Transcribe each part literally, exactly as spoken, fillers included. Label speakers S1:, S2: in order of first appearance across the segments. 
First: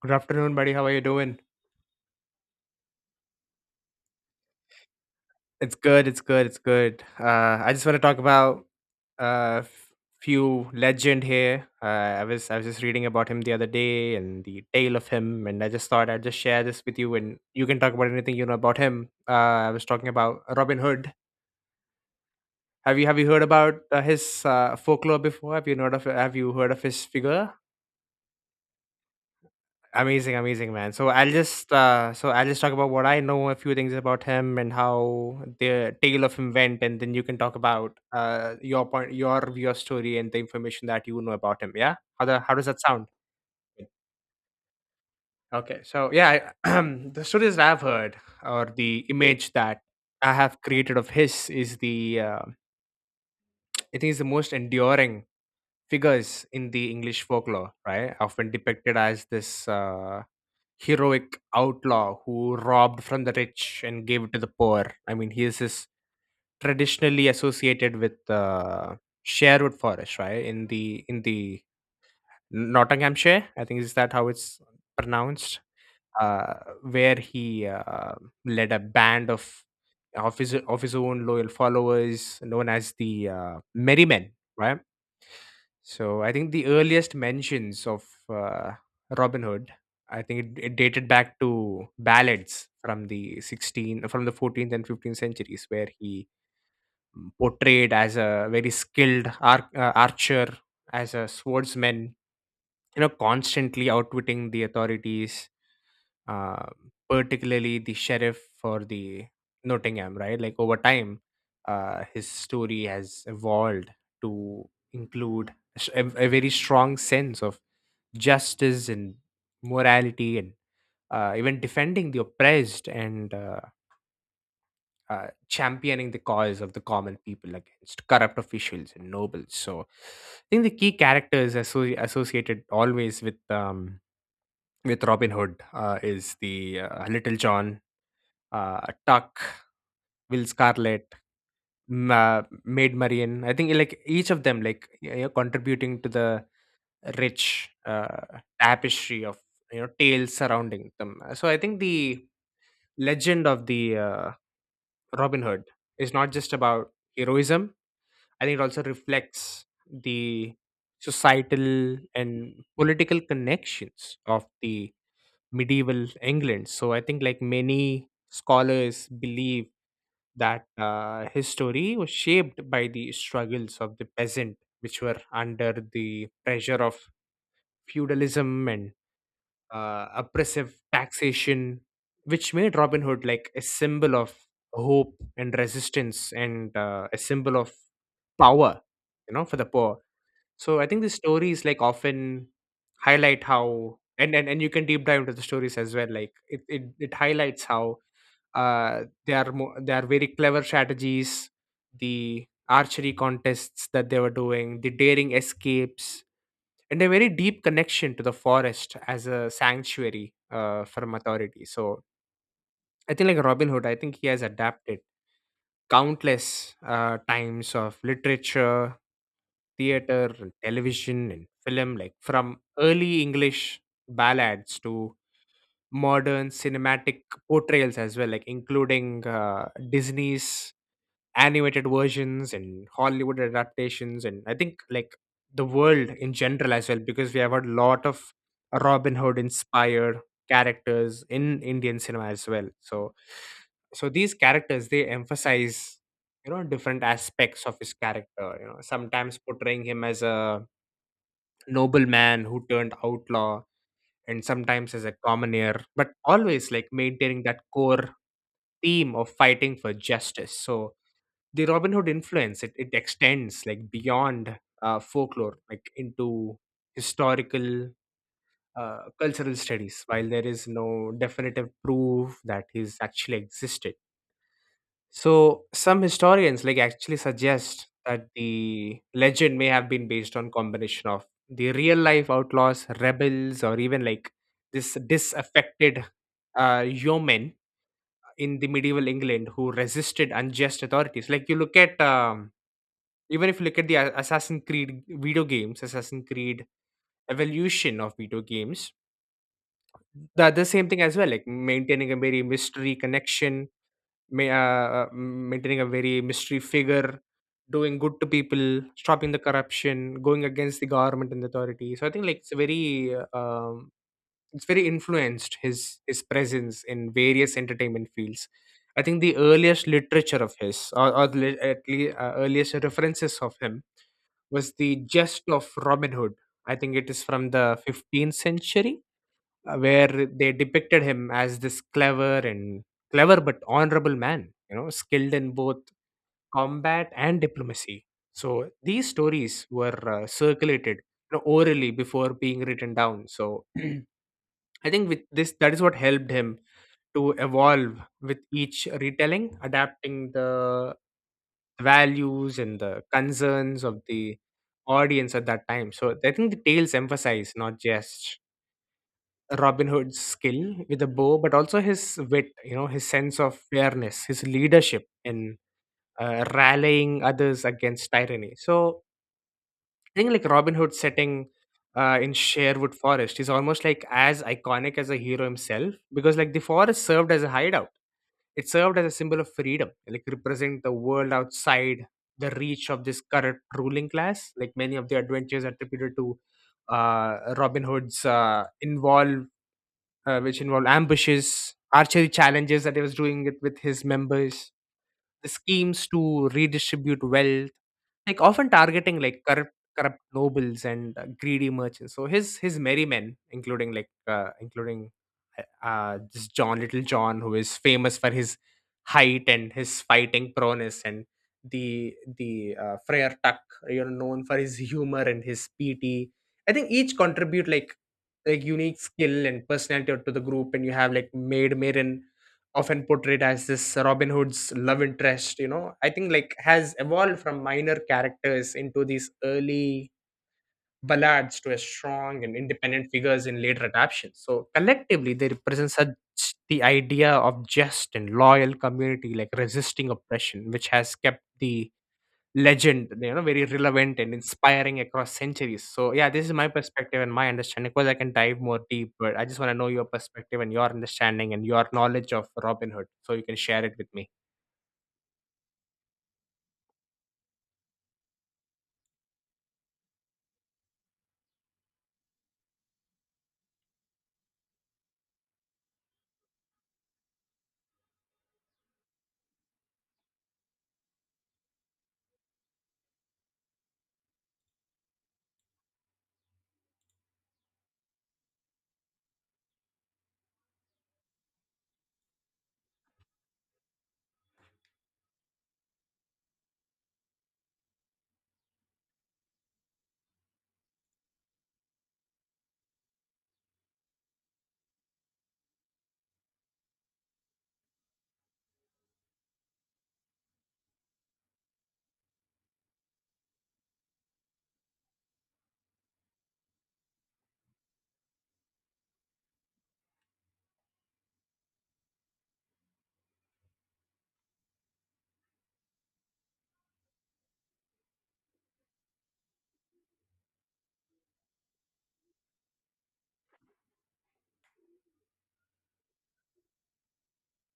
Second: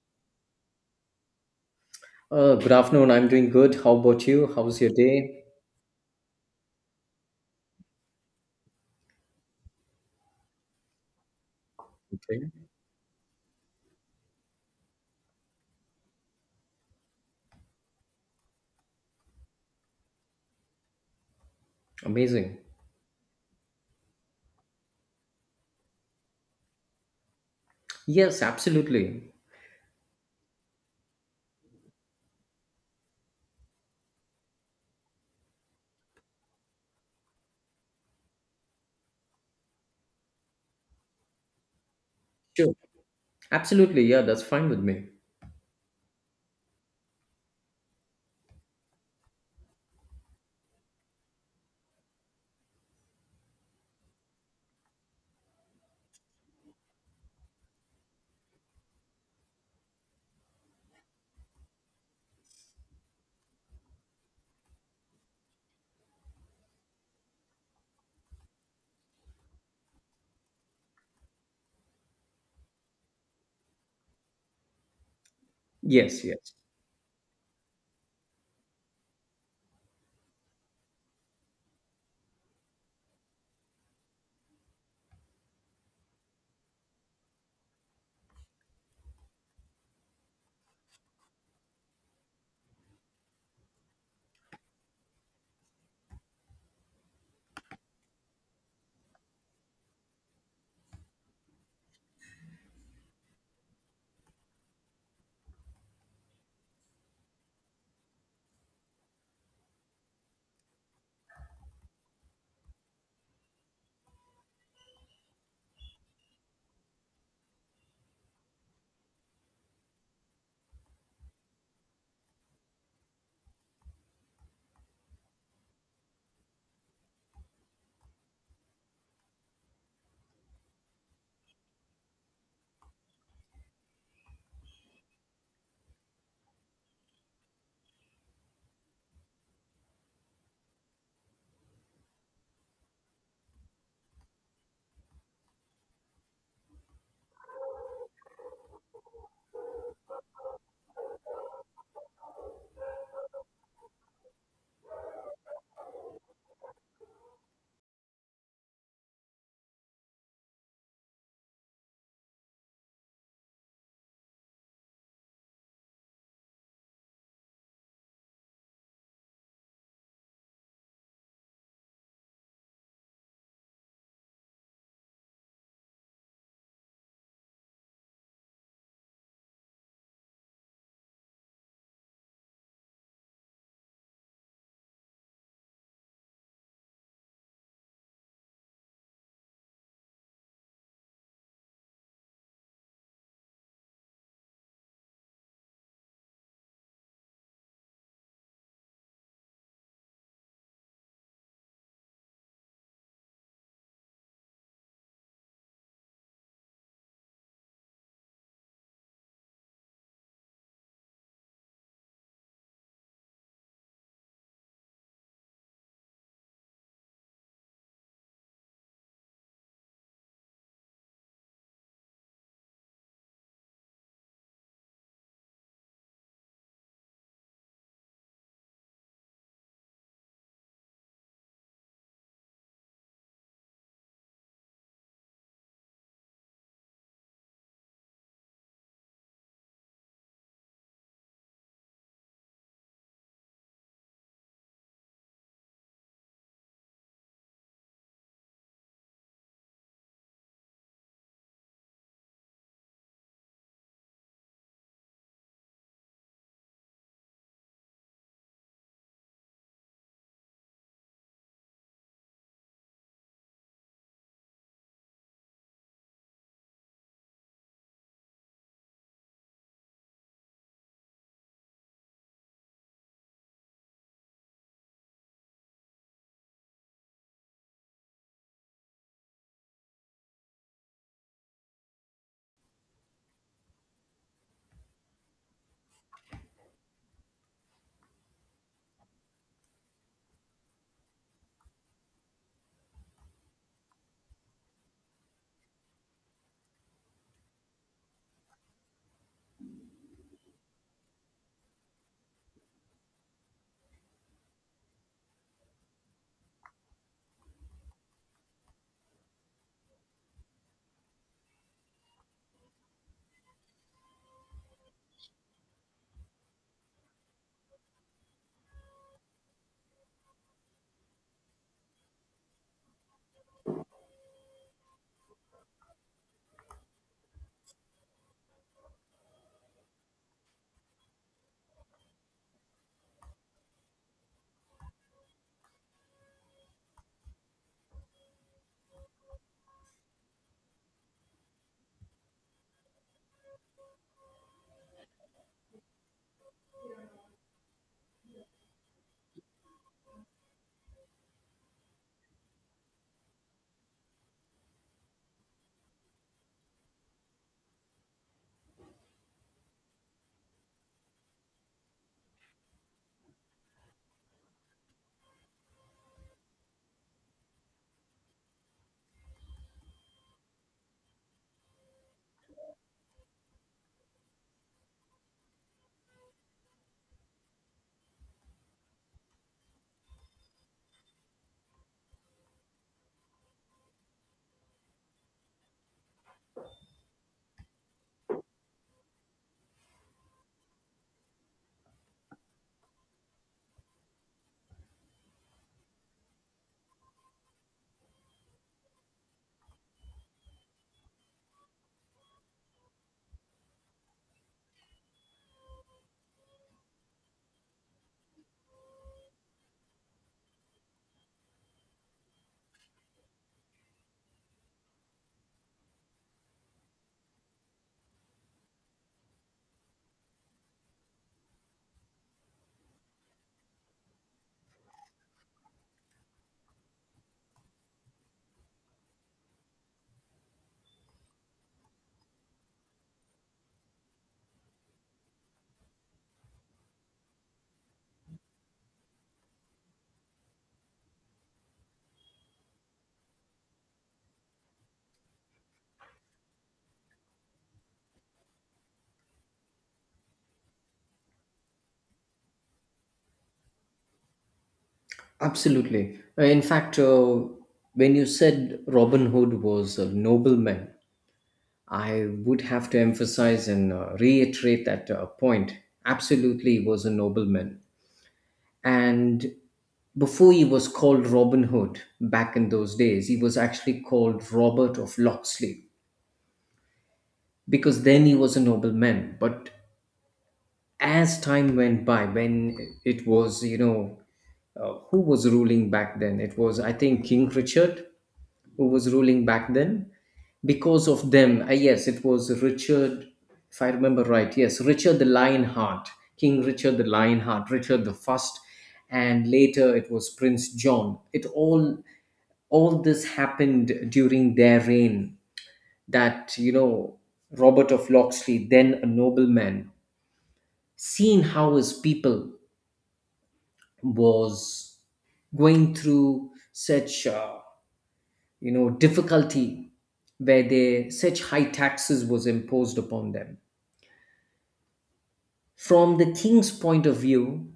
S1: Good afternoon, buddy. How are you doing?
S2: Uh, good afternoon. I'm doing good. How about you? How's your day?
S1: It's good. It's good. It's good. Uh, I just want to talk about a f- few legend here. Uh, I
S2: Okay.
S1: was I was just reading about him the other day and the tale of him, and I just thought I'd just share this with you, and you can talk about anything you know about him. Uh, I was talking about Robin Hood.
S2: Amazing.
S1: Have you have you heard about uh, his uh, folklore before? Have you heard of have you heard of his figure?
S2: Yes, absolutely.
S1: Amazing, amazing man. So I'll just uh, so I'll just talk about what I know, a few things about him and how the tale of him went, and then you can talk about uh, your point, your your story, and the information that you know about him. Yeah, how the how does
S2: Sure.
S1: that sound?
S2: Absolutely. Yeah, that's fine with me.
S1: Okay, so yeah, I, the stories that I've heard or the image that I have created of his is the uh, I think is the most enduring figures in the English folklore, right? Often depicted as this uh, heroic outlaw who robbed from the rich and gave it to the poor. I mean, he is is traditionally associated with uh, Sherwood Forest, right? In the in the Nottinghamshire, I think is that how it's pronounced
S2: Yes,
S1: uh,
S2: yes.
S1: where he uh, led a band of of his of his own loyal followers known as the uh, Merrymen, right? So I think the earliest mentions of uh, Robin Hood, I think it, it dated back to ballads from the sixteen from the fourteenth and fifteenth centuries, where he portrayed as a very skilled ar- uh, archer, as a swordsman, you know, constantly outwitting the authorities uh, particularly the sheriff for the Nottingham, right? Like over time, uh, his story has evolved to include a, s- a- a very strong sense of justice and morality, and uh, even defending the oppressed and uh, uh, championing the cause of the common people against corrupt officials and nobles. So, I think the key characters asso- associated always with um, with Robin Hood uh, is the uh, Little John, uh, Tuck, Will Scarlett, M- uh, Maid Marian. I think like each of them like y- you're contributing to the rich uh, tapestry of, you know, tales surrounding them. Uh, So I think the legend of the uh, Robin Hood is not just about heroism. I think it also reflects the societal and political connections of the medieval England. So I think like many scholars believe that uh, his story was shaped by the struggles of the peasant, which were under the pressure of feudalism and uh, oppressive taxation, which made Robin Hood like a symbol of hope and resistance and uh, a symbol of power, you know, for the poor. So I think the stories like often highlight how and, and and you can deep dive into the stories as well. Like it it, it highlights how uh they are mo- they are very clever strategies, the archery contests that they were doing, the daring escapes, and a very deep connection to the forest as a sanctuary uh from authority. So I think like Robin Hood, I think he has adapted countless uh, times of literature, theater, and television, and film, like from early English ballads to modern cinematic portrayals as well, like including uh, Disney's animated versions and Hollywood adaptations, and I think like the world in general as well, because we have had a lot of Robin Hood inspired characters in Indian cinema as well. So, so these characters they emphasize, you know, different aspects of his character. You know, sometimes portraying him as a nobleman who turned outlaw and sometimes as a commoner, but always like maintaining that core theme of fighting for justice. So the Robin Hood influence it, it extends like beyond uh, folklore, like into historical uh, cultural studies. While there is no definitive proof that he's actually existed, so some historians like actually suggest that the legend may have been based on combination of the real life outlaws, rebels, or even like this disaffected uh, yeomen in the medieval England who resisted unjust authorities. Like you look at um, even if you look at the A- Assassin's Creed video games, Assassin's Creed evolution of video games, the the same thing as well, like maintaining a very mystery connection ma- uh, uh, maintaining a very mystery figure, doing good to people, stopping the corruption, going against the government and the authority. So I think like it's very uh, um, it's very influenced his his presence in various entertainment fields. I think the earliest literature of his, or, or the le- at least uh, earliest references of him, was the Jest of Robin Hood. I think it is from the fifteenth century uh, where they depicted him as this clever and clever but honorable man, you know, skilled in both combat and diplomacy. So these stories were uh, circulated, you know, orally before being written down. So I think with this, that is what helped him to evolve with each retelling, adapting the values and the concerns of the audience at that time. So I think the tales emphasize not just Robin Hood's skill with the bow, but also his wit, you know, his sense of fairness, his leadership in uh, rallying others against tyranny. So I think like Robin Hood setting uh, in Sherwood Forest is almost like as iconic as a hero himself because like the forest served as a hideout. It served as a symbol of freedom, like represent the world outside the reach of this current ruling class. Like many of the adventures attributed to uh, Robin Hood's uh, involve uh, which involved ambushes, archery challenges that he was doing it with his members. The schemes to redistribute wealth, like often targeting like corrupt corrupt nobles and uh, greedy merchants. So his his merry men, including like uh, including uh, uh, this John Little John, who is famous for his height and his fighting prowess, and the the uh, Friar Tuck, you know, known for his humor and his piety. I think each contribute like like unique skill and personality to the group, and you have like Maid Marian often portrayed as this Robin Hood's love interest, you know, I think like has evolved from minor characters into these early ballads to a strong and independent figures in later adaptations. So collectively, they represent such the idea of just and loyal community, like resisting oppression, which has kept the legend, you know, very relevant and inspiring across centuries. So yeah, this is my perspective and my understanding. Of course, I can dive more deep, but I just want to know your perspective and your understanding and your knowledge of Robin Hood, so you can share it with me.
S2: Absolutely. Uh, In fact, uh, when you said Robin Hood was a nobleman, I would have to emphasize and uh, reiterate that uh, point. Absolutely, he was a nobleman. And before he was called Robin Hood back in those days, he was actually called Robert of Locksley, because then he was a nobleman. But as time went by, when it was, you know, uh, who was ruling back then? It was, I think, King Richard who was ruling back then. Because of them, uh, yes, it was Richard, if I remember right, yes, Richard the Lionheart, King Richard the Lionheart, Richard the First, and later it was Prince John. It all all this happened during their reign that, you know, Robert of Locksley, then a nobleman, seeing how his people was going through such uh, you know difficulty where they such high taxes was imposed upon them. From the king's point of view,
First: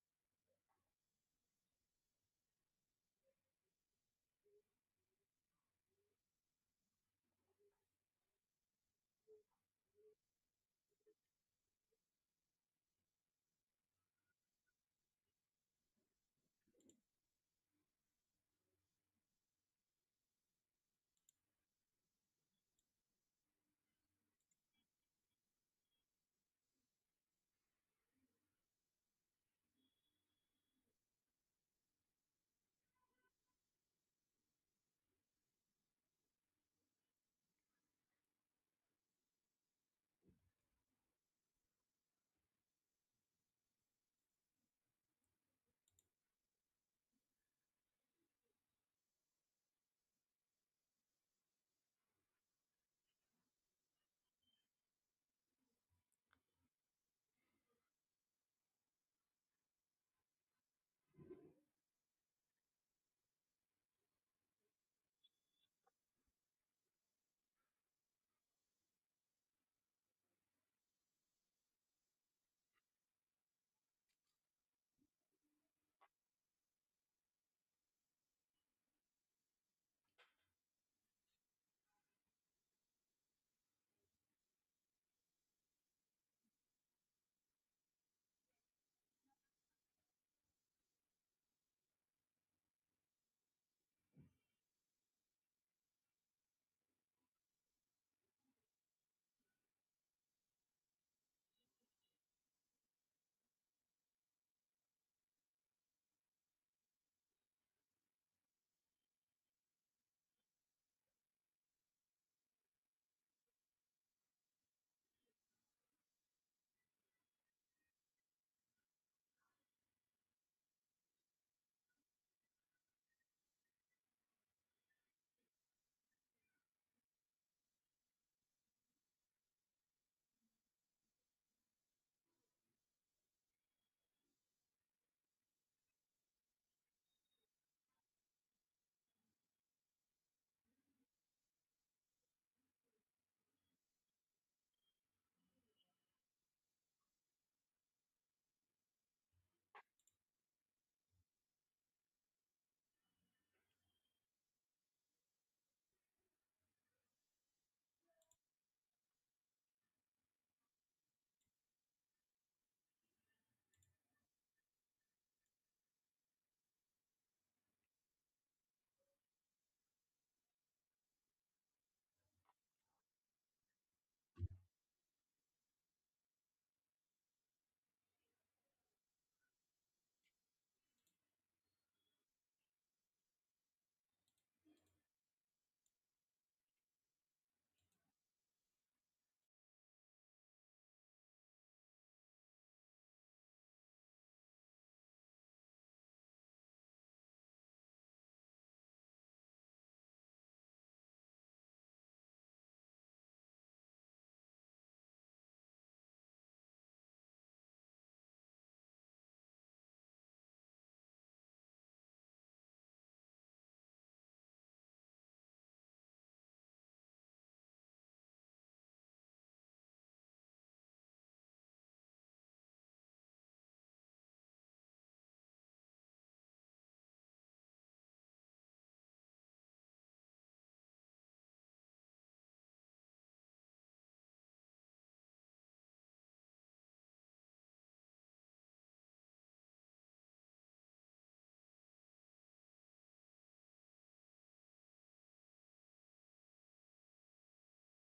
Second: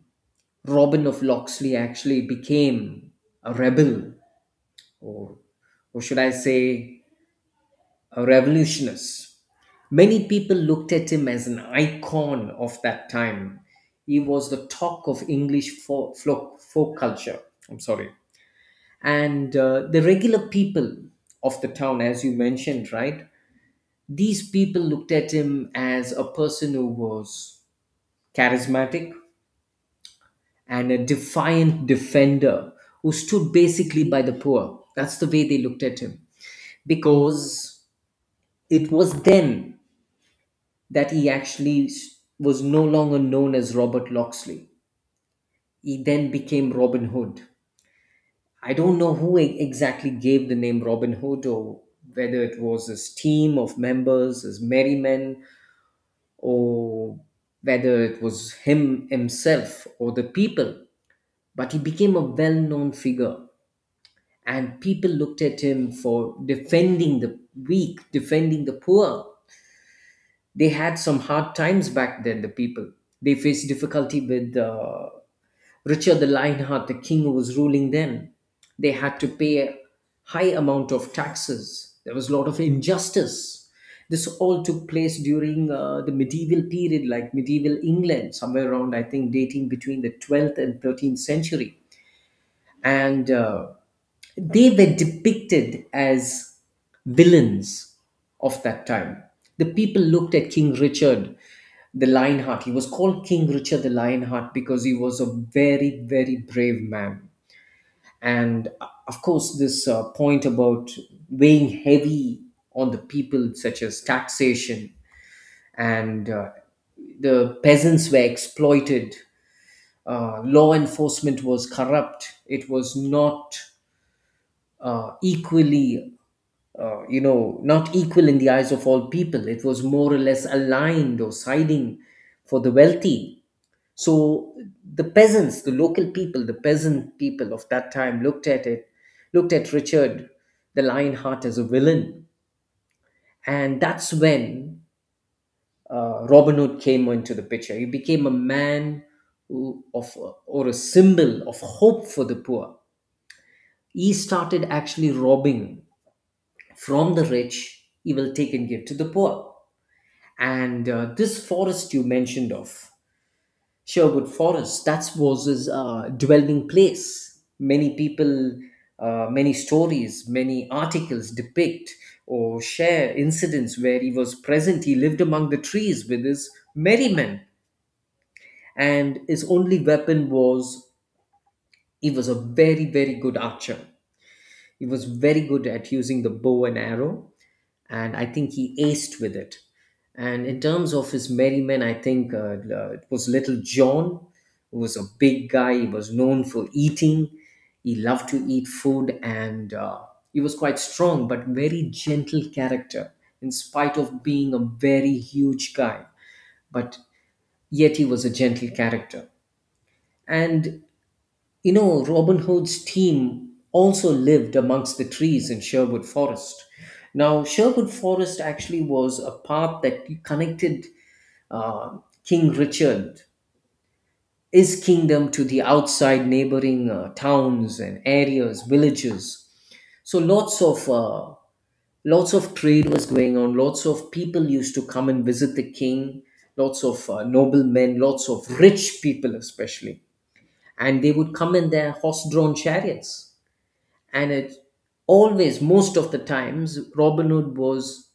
S2: Robin of Locksley actually became a rebel, or or should I say, a revolutionist. Many people looked at him as an icon of that time. He was the talk of English folk, folk, folk culture. I'm sorry. And uh, the regular people of the town, as you mentioned, right? These people looked at him as a person who was charismatic and a defiant defender who stood basically by the poor. That's the way they looked at him. Because it was then that he actually s- was no longer known as Robert Locksley. He then became Robin Hood. I don't know who e- exactly gave the name Robin Hood, or whether it was his team of members, his merry men, or whether it was him himself or the people. But he became a well known figure, and people looked at him for defending the weak, defending the poor. They had some hard times back then, the people. They faced difficulty with uh, Richard the Lionheart, the king who was ruling then. They had to pay a high amount of taxes. There was a lot of injustice. This all took place during uh, the medieval period, like medieval England, somewhere around, I think, dating between the twelfth and thirteenth century. And uh, they were depicted as villains of that time. The people looked at King Richard the Lionheart. He was called King Richard the Lionheart because he was a very, very brave man. And uh, of course, this uh, point about weighing heavy on the people, such as taxation, and uh, the peasants were exploited, uh, law enforcement was corrupt, it was not uh, equally. Uh, you know, not equal in the eyes of all people. It was more or less aligned or siding for the wealthy. So the peasants, the local people, the peasant people of that time looked at it, looked at Richard the Lionheart as a villain. And that's when uh, Robin Hood came into the picture. He became a man who, of, or a symbol of hope for the poor. He started actually robbing from the rich, he will take and give to the poor. And uh, this forest you mentioned of, Sherwood Forest, that was his uh, dwelling place. Many people, uh, many stories, many articles depict or share incidents where he was present. He lived among the trees with his merrymen, and his only weapon was, he was a very, very good archer. He was very good at using the bow and arrow, and I think he aced with it. And in terms of his merrymen, I think uh, uh, it was Little John, who was a big guy. He was known for eating. He loved to eat food, and uh, he was quite strong, but very gentle character, in spite of being a very huge guy. But yet he was a gentle character. And you know, Robin Hood's team also lived amongst the trees in Sherwood Forest. Now, Sherwood Forest actually was a path that connected uh, King Richard, his kingdom, to the outside neighboring uh, towns and areas, villages. So, lots of uh, lots of trade was going on. Lots of people used to come and visit the king. Lots of uh, noblemen, lots of rich people, especially, and they would come in their horse-drawn chariots, and it's always most of the times Robin Hood was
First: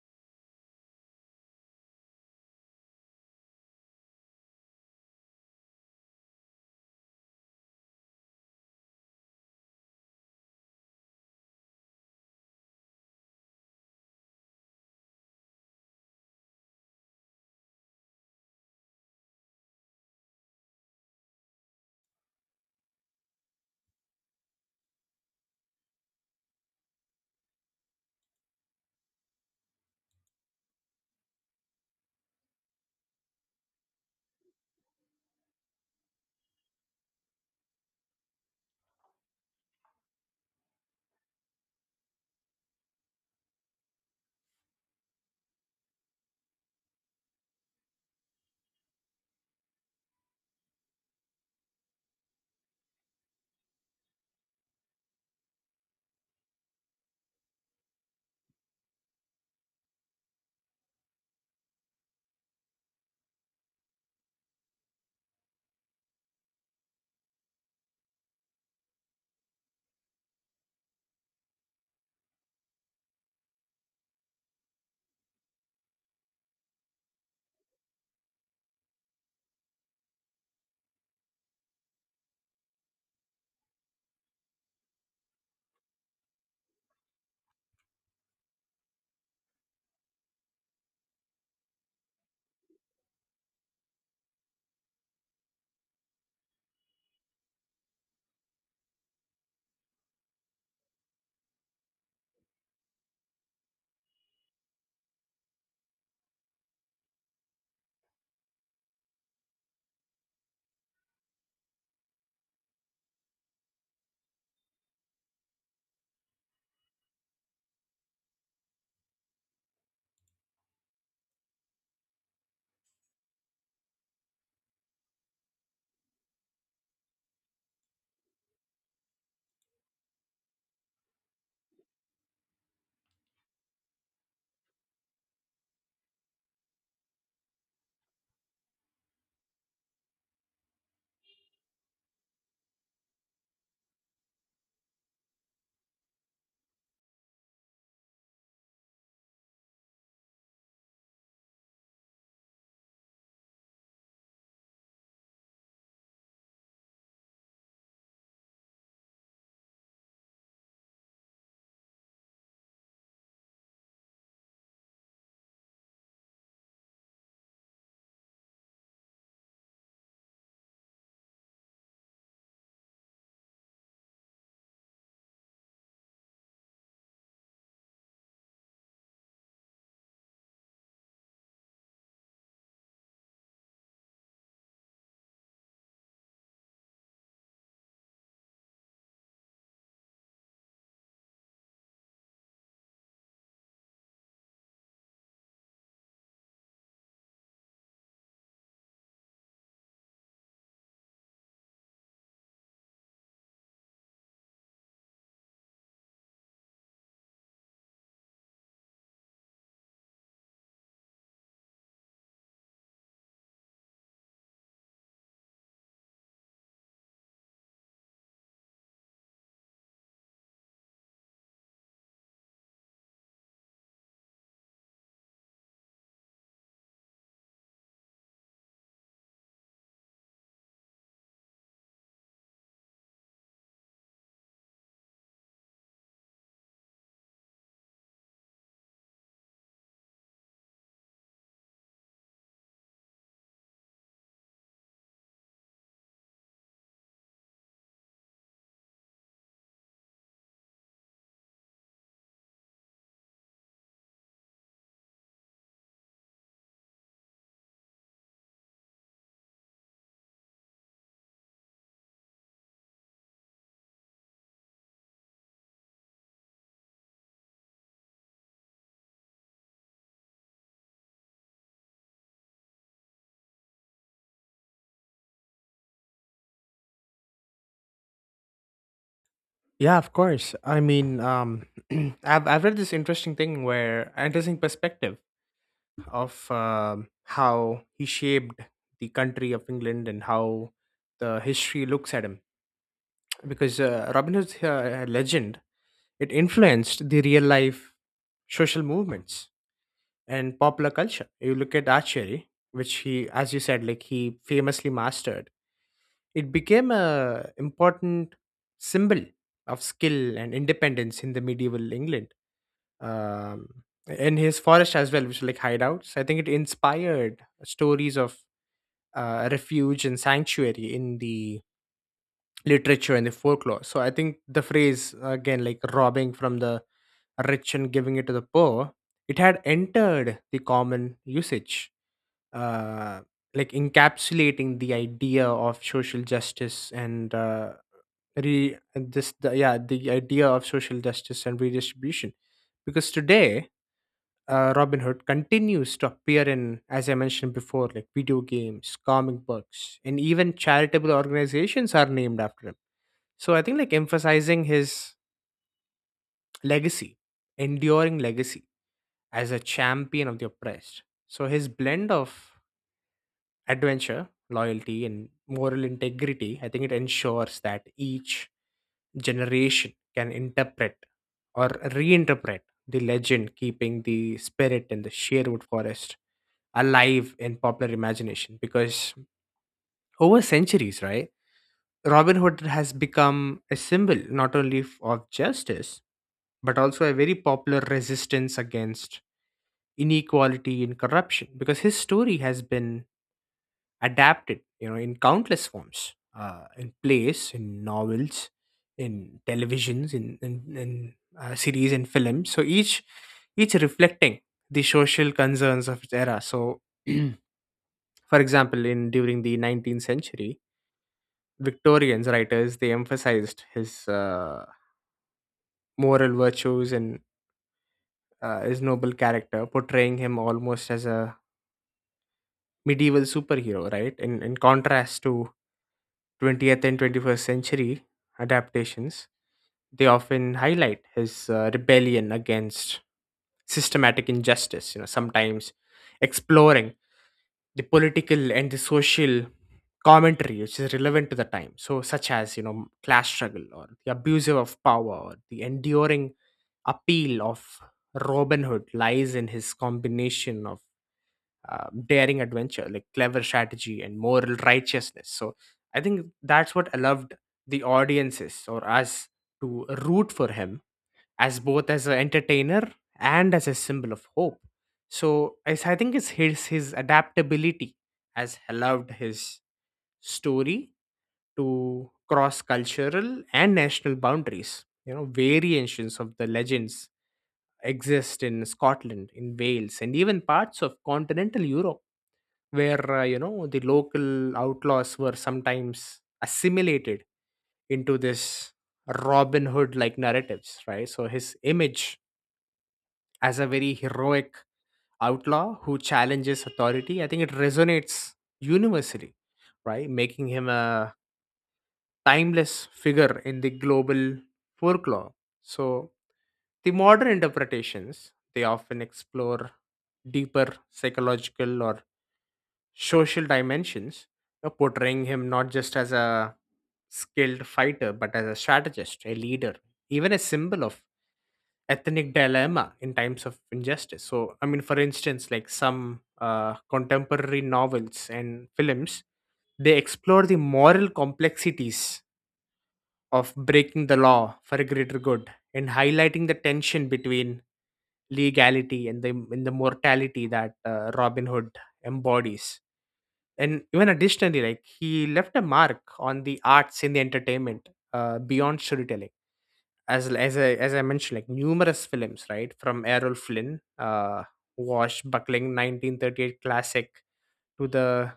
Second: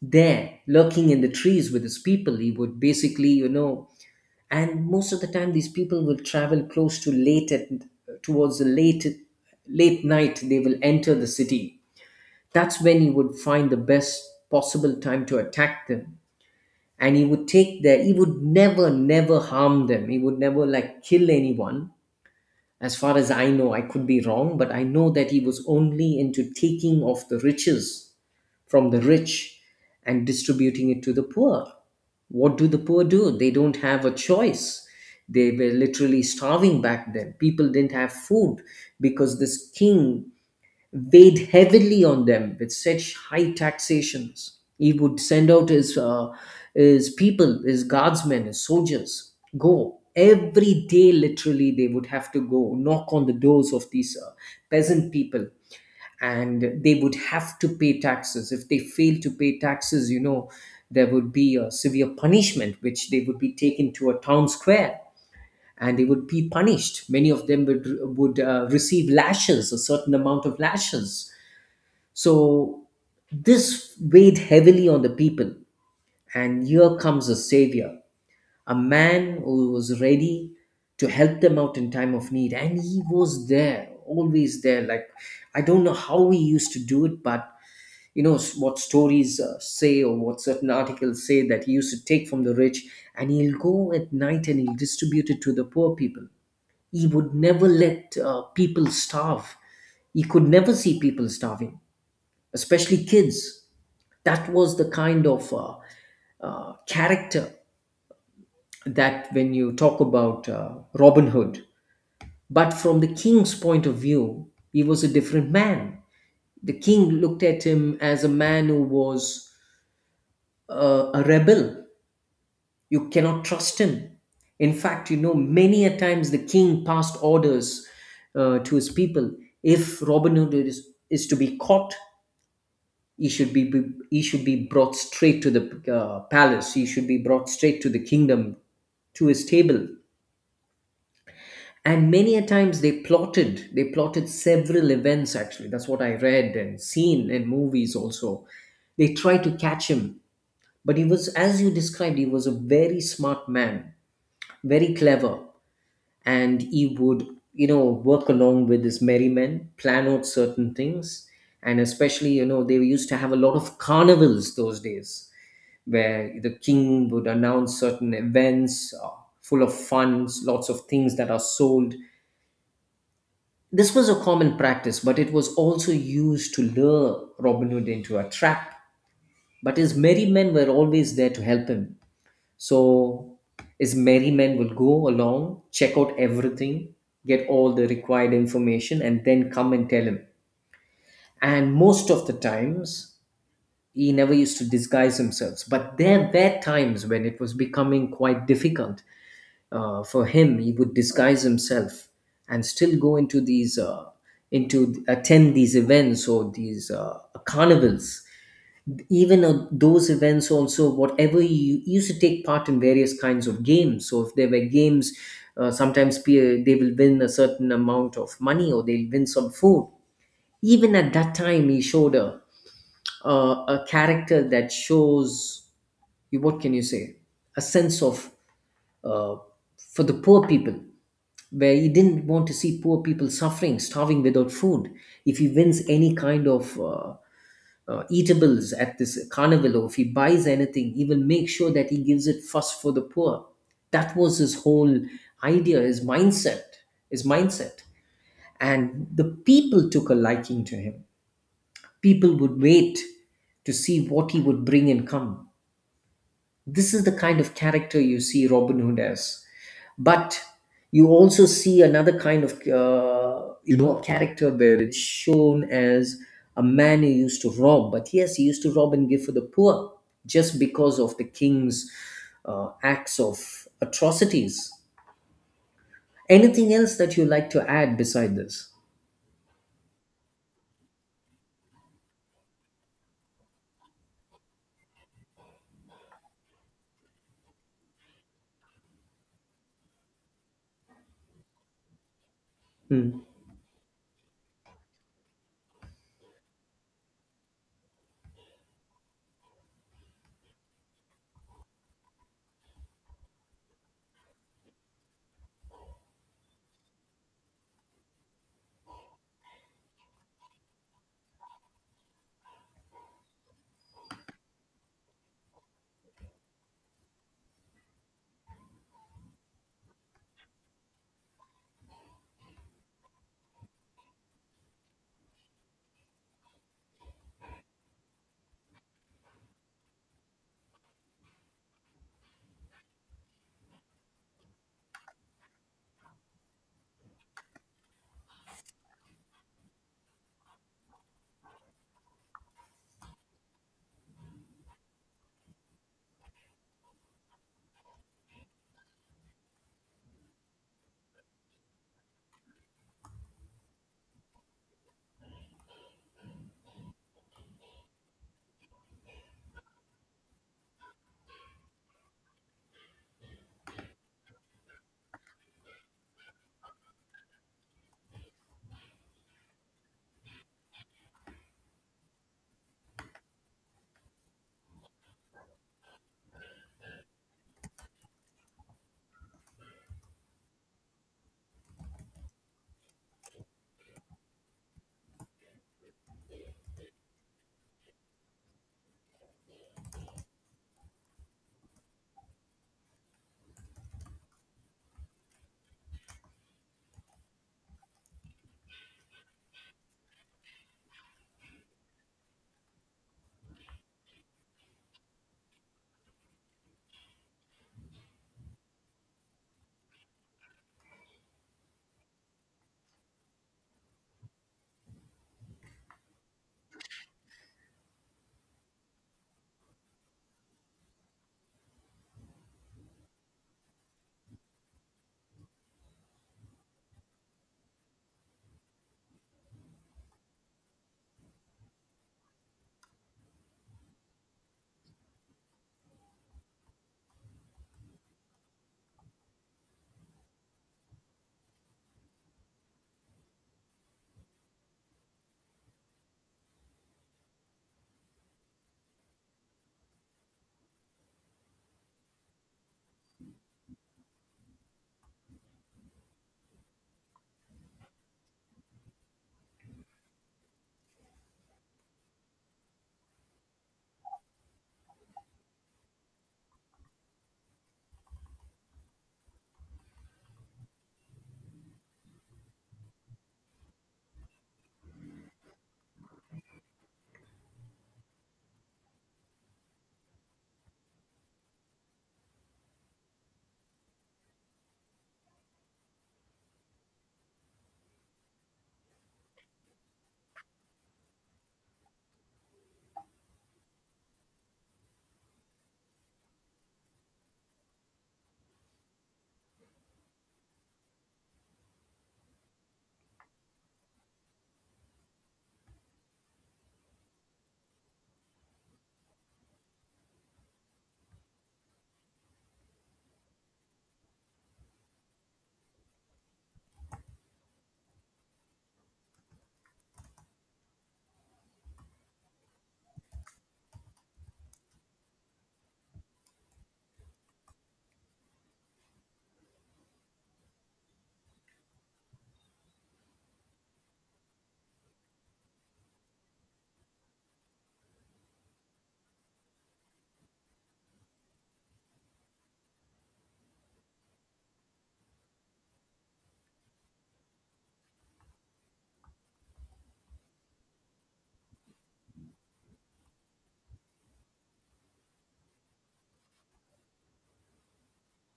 S2: there lurking in the trees with his people. He would basically, you know, and most of the time these people will travel close to late at, towards the late late night they will enter the city. That's when he would find the best possible time to attack them, and he would take their, he would never never harm them. He would never like kill anyone, as far as I know. I could be wrong, but I know that he was only into taking of the riches from the rich and distributing it to the poor. What do the poor do? They don't have a choice. They were literally starving back then. People didn't have food because this king weighed heavily on them with such high taxations. He would send out his uh, his people, his guardsmen, his soldiers, go every day. Literally, they would have to go knock on the doors of these uh, peasant people, and they would have to pay taxes. If they failed to pay taxes, you know, there would be a severe punishment, which they would be taken to a town square and they would be punished. Many of them would would uh, receive lashes, a certain amount of lashes. So this weighed heavily on the people, and here comes a savior, a man who was ready to help them out in time of need, and he was there, always there. Like, I don't know how he used to do it, but, you know, s- what stories uh, say or what certain articles say, that he used to take from the rich, and he'll go at night and he'll distribute it to the poor people. He would never let uh, people starve. He could never see people starving, especially kids. That was the kind of uh, uh, character that, when you talk about uh, Robin Hood, but from the king's point of view, he was a different man. The king looked at him as a man who was uh, a rebel. You cannot trust him. In fact, you know, many a times the king passed orders uh, to his people, if Robin Hood is, is to be caught, he should be, be he should be brought straight to the uh, palace, he should be brought straight to the kingdom, to his table. And many a times they plotted they plotted several events. Actually, that's what I read and seen in movies also. They tried to catch him, but he was, as you described, he was a very smart man, very clever. And he would, you know, work along with his merry men, plan out certain things. And especially, you know, they used to have a lot of carnivals those days, where the king would announce certain events, uh, full of funds, lots of things that are sold. This was a common practice, but it was also used to lure Robin Hood into a trap. But his merry men were always there to help him. So his merry men would go along, check out everything, get all the required information, and then come and tell him. And most of the times, he never used to disguise himself. But there were times when it was becoming quite difficult uh, for him, he would disguise himself and still go into these, uh, into attend these events or these uh, carnivals. Even uh, those events, also, whatever you, he used to take part in various kinds of games. So, if there were games, uh, sometimes pe- they will win a certain amount of money or they'll win some food. Even at that time, he showed a, a, a character that shows you, what can you say, a sense of uh, for the poor people, where he didn't want to see poor people suffering, starving without food. If he wins any kind of uh, uh, eatables at this carnival, or if he buys anything, he will make sure that he gives it first for the poor. That was his whole idea, his mindset, his mindset. And the people took a liking to him. People would wait to see what he would bring and come. This is the kind of character you see Robin Hood as. But you also see another kind of, uh, you know, character where it's shown as a man who used to rob. But yes, he used to rob and give for the poor, just because of the king's uh, acts of atrocities. Anything else that you like to add beside this?
S1: Yeah, of course. I mean, um, I've I've read this interesting thing where interesting perspective of um how he shaped the country of England and how the history looks at him
S2: Hmm.
S1: because uh, Robin Hood's uh, legend it influenced the real life social movements and popular culture. You look at archery, which he, as you said, like he famously mastered. It became a important symbol of skill and independence in the medieval England. Um, in his forest as well, which are like hideouts, I think it inspired stories of uh, refuge and sanctuary in the literature and the folklore. So I think the phrase again, like robbing from the rich and giving it to the poor, it had entered the common usage uh, like encapsulating the idea of social justice and uh, re and this the, yeah the idea of social justice and redistribution because today uh, Robin Hood continues to appear in, as I mentioned before, like video games, comic books, and even charitable organizations are named after him, so I think like emphasizing his legacy enduring legacy as a champion of the oppressed. So his blend of adventure, loyalty, and moral integrity, I think it ensures that each generation can interpret or reinterpret the legend, keeping the spirit in the Sherwood Forest alive in popular imagination. Because over centuries, right, Robin Hood has become a symbol not only f- of justice, but also a very popular resistance against inequality and corruption because his story has been adapted, you know, in countless forms, uh, in plays, in novels, in televisions, in in, in uh, series and films, so each each reflecting the social concerns of its era. So for example in during the nineteenth century Victorians writers they emphasized his uh, moral virtues and uh, his noble character portraying him almost as a medieval superhero, right? In in contrast to twentieth and twenty-first century adaptations, they often highlight his uh, rebellion against systematic injustice, you know, sometimes exploring the political and the social commentary which is relevant to the time. So, such as, you know, class struggle or the abusive of power or the enduring appeal of Robin Hood lies in his combination of uh, daring adventure, like clever strategy and moral righteousness. So I think that's what allowed the audiences or us to root for him as both as an entertainer and as a symbol of hope. So I, I think it's his his adaptability has allowed his story to cross cultural and national boundaries. You know, variations of the legends exist in Scotland, in Wales, and even parts of continental Europe where uh, you know the local outlaws were sometimes assimilated into this Robin Hood like narratives, right? So his image as a very heroic outlaw who challenges authority, I think it resonates universally, right? Making him a timeless figure in the global folklore. So the modern interpretations they often explore deeper psychological or social dimensions, you know, portraying him not just as a skilled fighter, but as a strategist, a leader, even a symbol of ethnic dilemma in times of injustice. So, I mean, for instance, like some uh, contemporary novels and films, they explore the moral complexities of breaking the law for a greater good and highlighting the tension between legality and the, and the mortality that uh, Robin Hood embodies and even additionally like he left a mark on the arts in the entertainment uh, beyond storytelling as l- as I, as I mentioned like numerous films right from Errol Flynn uh washbuckling nineteen thirty-eight classic to the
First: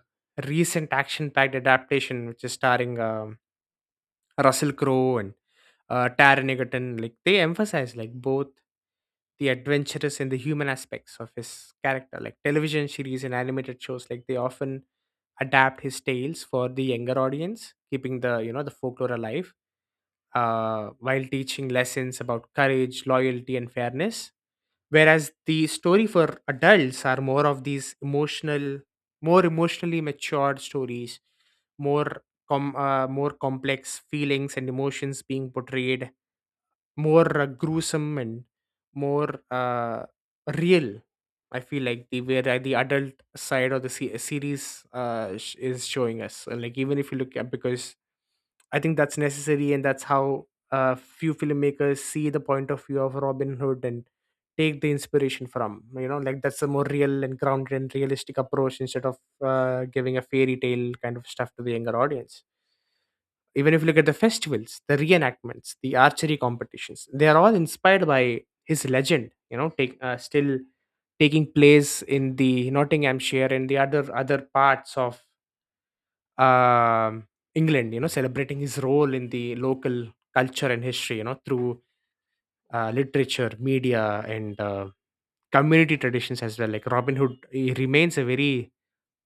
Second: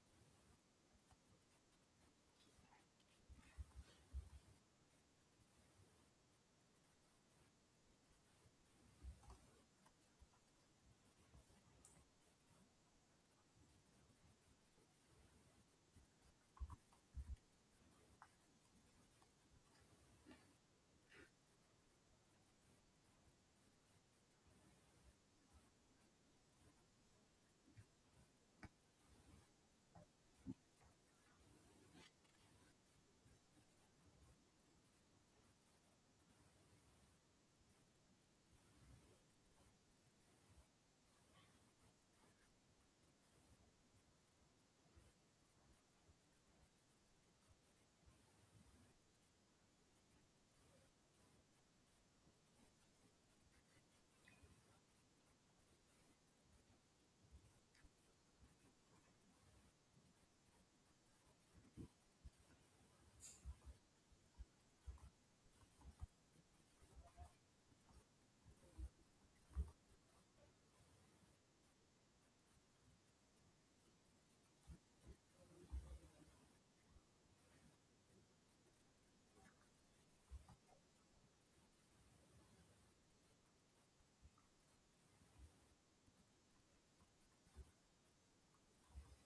S1: recent action packed adaptation which is starring um, Russell Crowe and uh, Taron Egerton, like they emphasize like both the adventurous and the human aspects of his character. Like television series and animated shows, like they often adapt his tales for the younger audience, keeping the you know the folklore alive uh, while teaching lessons about courage, loyalty, and fairness. Whereas the story for adults are more of these emotional, more emotionally matured stories, more com- uh, more complex feelings and emotions being portrayed more uh, gruesome and more uh, real. I feel like the where uh, the adult side of the se- series uh, sh- is showing us, and, like even if you look at because I think that's necessary and that's how uh, few filmmakers see the point of view of Robin Hood and take the inspiration from. You know, like that's a more real and grounded and realistic approach instead of uh, giving a fairy tale kind of stuff to the younger audience even if you look at the festivals the reenactments the archery competitions they are all inspired by his legend. You know take uh, still taking place in the Nottinghamshire and the other other parts of um, England, you know, celebrating his role in the local culture and history, you know, through uh, literature media and uh, community traditions as well. Like Robin Hood, he remains a very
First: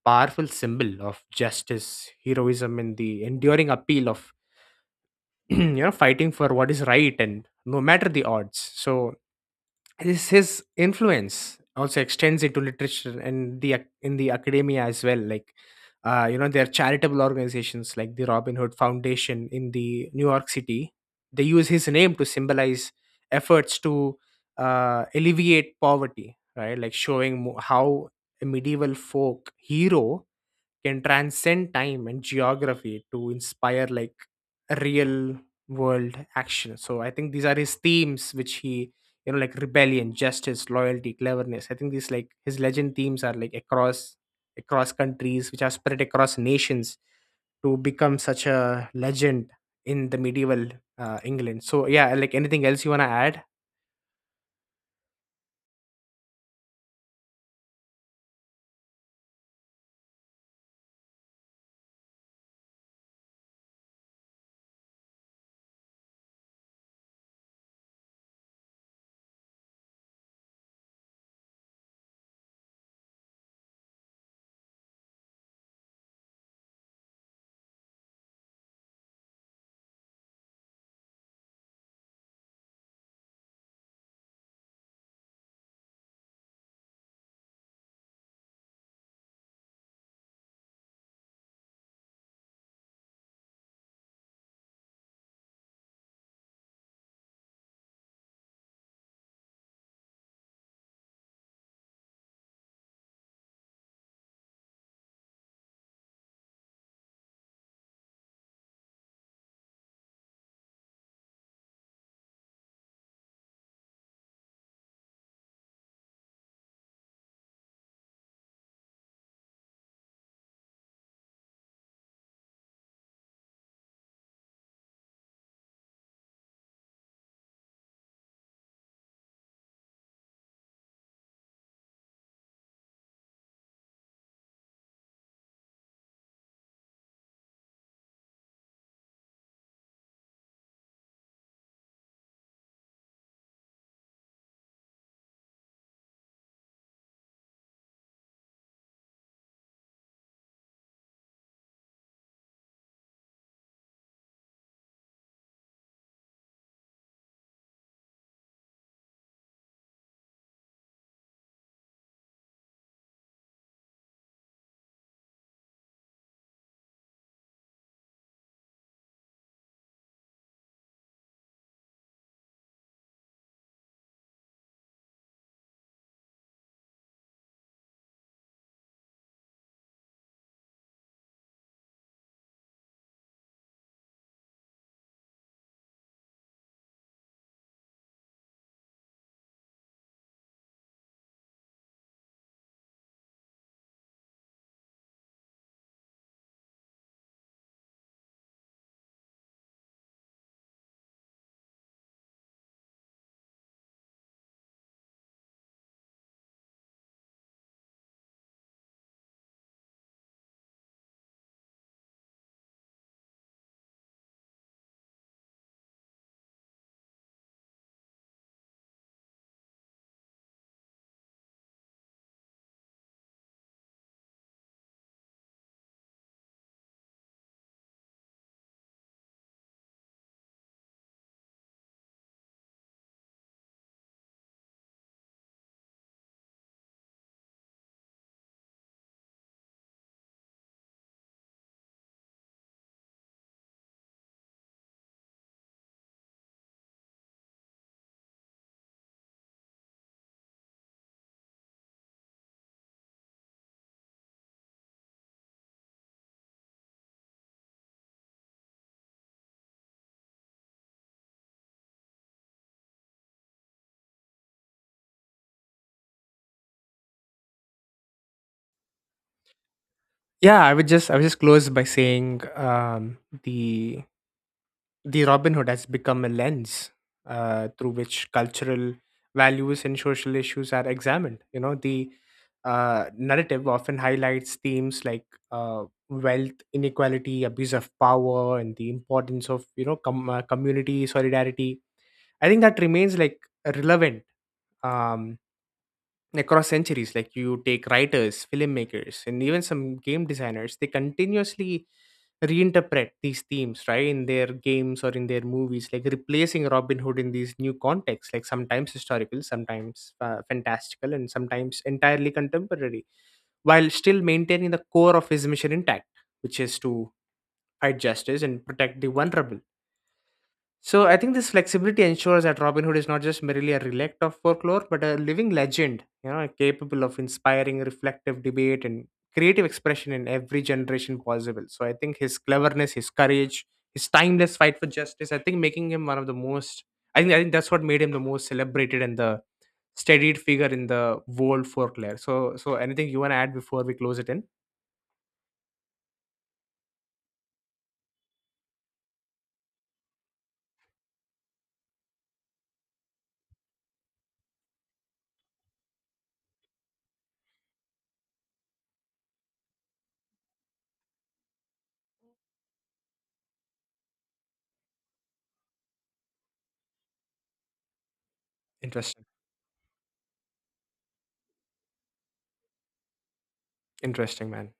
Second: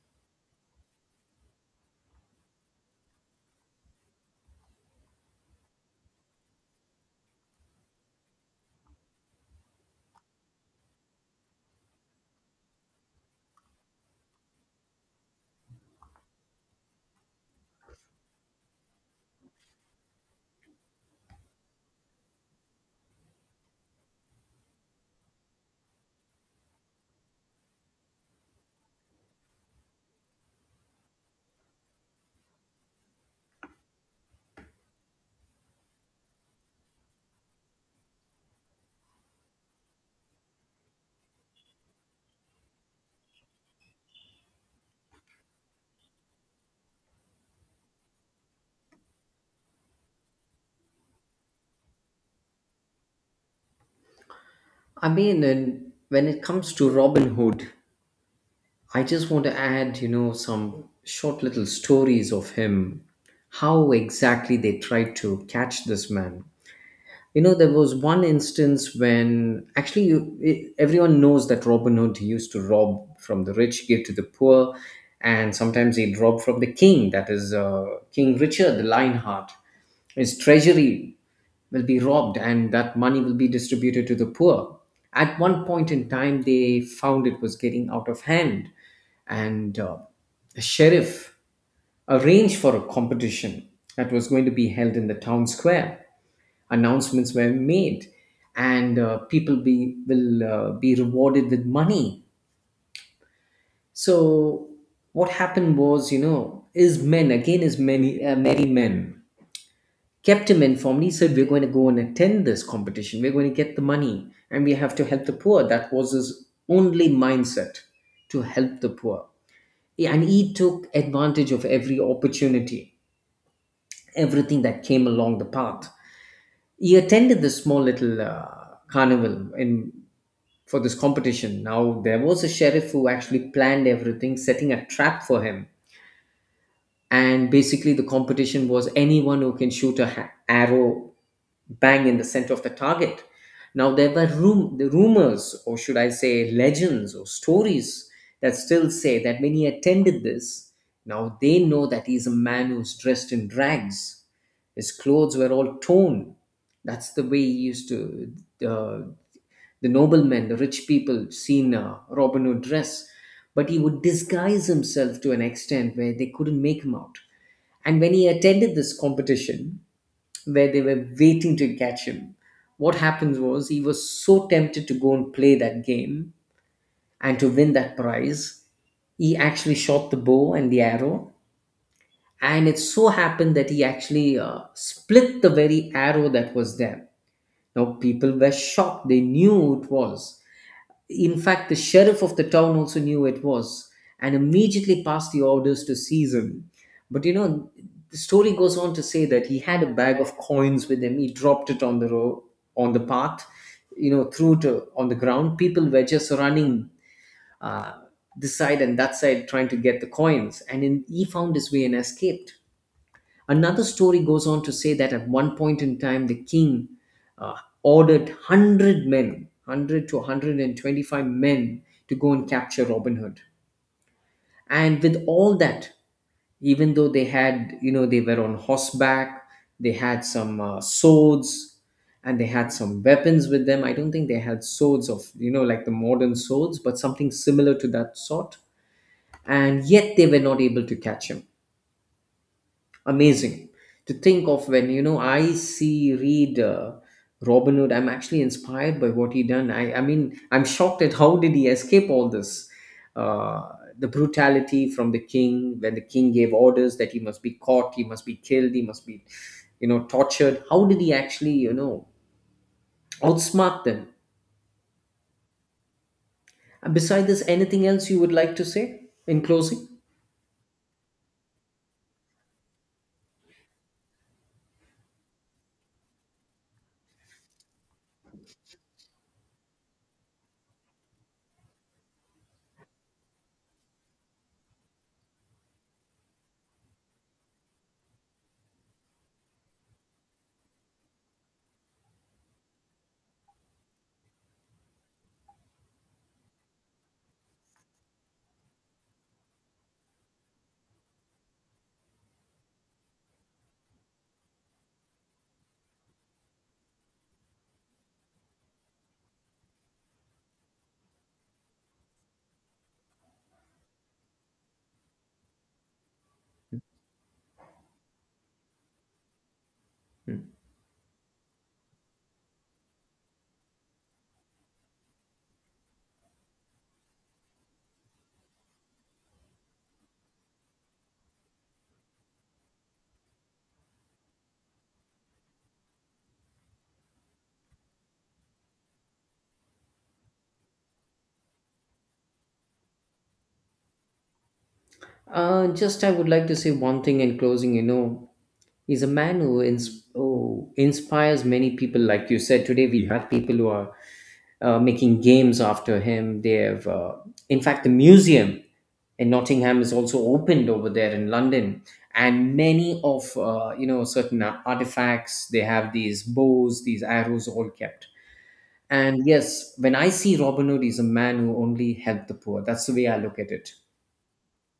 S1: powerful symbol of justice, heroism and the enduring appeal of you know fighting for what is right and no matter the odds. So this his influence also extends into literature and the ac- in the academia as well, like uh, you know there are charitable organizations like the Robin Hood Foundation in the New York City. They use his name to symbolize efforts to uh, alleviate poverty, right, like showing mo- how a medieval folk hero can transcend time and geography to inspire like real world action. So I think these are his themes which he, you know, like rebellion, justice, loyalty, cleverness. I think these, like his legend themes, are like across across countries which are spread across nations to become such a legend in the medieval uh, England. So yeah, like anything else you want to add?
S2: I mean, and when it comes to Robin Hood, I just want to add, you know, some short little stories of him, how exactly they tried to catch this man. You know, there was one instance when actually you, e- everyone knows that Robin Hood used to rob from the rich, give to the poor, and sometimes he'd rob from the king, that is uh, King Richard the Lionheart. His treasury will be robbed and that money will be distributed to the poor. At one point in time, they found it was getting out of hand, and uh, the sheriff arranged for a competition that was going to be held in the town square. Announcements were made, and uh, people be will uh, be rewarded with money. So what happened was, you know, is men again is many uh, merry men kept him informed. He said, "We're going to go and attend this competition. We're going to get the money and we have to help the poor." That was his only mindset, to help the poor. Yeah. And he took advantage of every opportunity, everything that came along the path. He attended this small little uh, carnival in for this competition. Now, there was a sheriff who actually planned everything, setting a trap for him. And basically, the competition was anyone who can shoot a ha- arrow bang in the center of the target. Now there were rum- the rumors, or should I say, legends or stories that still say that when he attended this, now they know that he's a man who's dressed in rags. His clothes were all torn. That's the way he used to uh, the noblemen, the rich people, seen uh, Robin Hood dress. But he would disguise himself to an extent where they couldn't make him out. And when he attended this competition, where they were waiting to catch him. What happens was he was so tempted to go and play that game and to win that prize, he actually shot the bow and the arrow. And it so happened that he actually uh, split the very arrow that was there. Now, people were shocked. They knew who it was. In fact, the sheriff of the town also knew it was and immediately passed the orders to seize him. But you know, the story goes on to say that he had a bag of coins with him. He dropped it on the road, on the path, you know, threw it uh, on the ground. People were just running uh, this side and that side trying to get the coins. And in, he found his way and escaped. Another story goes on to say that at one point in time, the king uh, ordered one hundred men, one hundred to one hundred twenty-five men, to go and capture Robin Hood. And with all that, even though they had, you know, they were on horseback, they had some uh, swords, and they had some weapons with them. I don't think they had swords of, you know, like the modern swords, but something similar to that sort. And yet they were not able to catch him. Amazing to think of. When you know I see read uh, Robin Hood, I'm actually inspired by what he done. I i mean, I'm shocked at how did he escape all this, uh, the brutality from the king. When the king gave orders that he must be caught, he must be killed, he must be, you know, tortured, how did he actually, you know, outsmart them? And besides this, anything else you would like to say in closing?
S1: Yeah, i would just i would just close by saying um the The Robin Hood has become a lens uh, through which cultural values and social issues are examined. You know, the uh, narrative often highlights themes like uh, wealth inequality, abuse of power, and the importance of, you know, com- uh, community solidarity. I think that remains like relevant, um, across centuries. Like you take writers, filmmakers and even some game designers, they continuously reinterpret these themes, right, in their games or in their movies, like replacing Robin Hood in these new contexts, like sometimes historical, sometimes uh, fantastical and sometimes entirely contemporary, while still maintaining the core of his mission intact, which is to fight justice and protect the vulnerable. So I think this flexibility ensures that Robin Hood is not just merely a relic of folklore, but a living legend, you know, capable of inspiring reflective debate and creative expression in every generation possible. So I think his cleverness, his courage, his timeless fight for justice, I think making him one of the most, I think I think that's what made him the most celebrated and the studied figure in the world folklore. So so anything you wanna add before we close it in?
S2: Uh, just I would like to say one thing in closing, you know, he's a man who, ins- who inspires many people. Like you said, today we have people who are uh, making games after him. They have, uh, in fact, the museum in Nottingham is also opened over there in London, and many of uh, you know, certain artifacts. They have these bows, these arrows, all kept.
S1: Interesting.
S2: And yes, when I see Robin Hood, he's a man who only helped the poor. That's the way I look at it.
S1: Interesting man.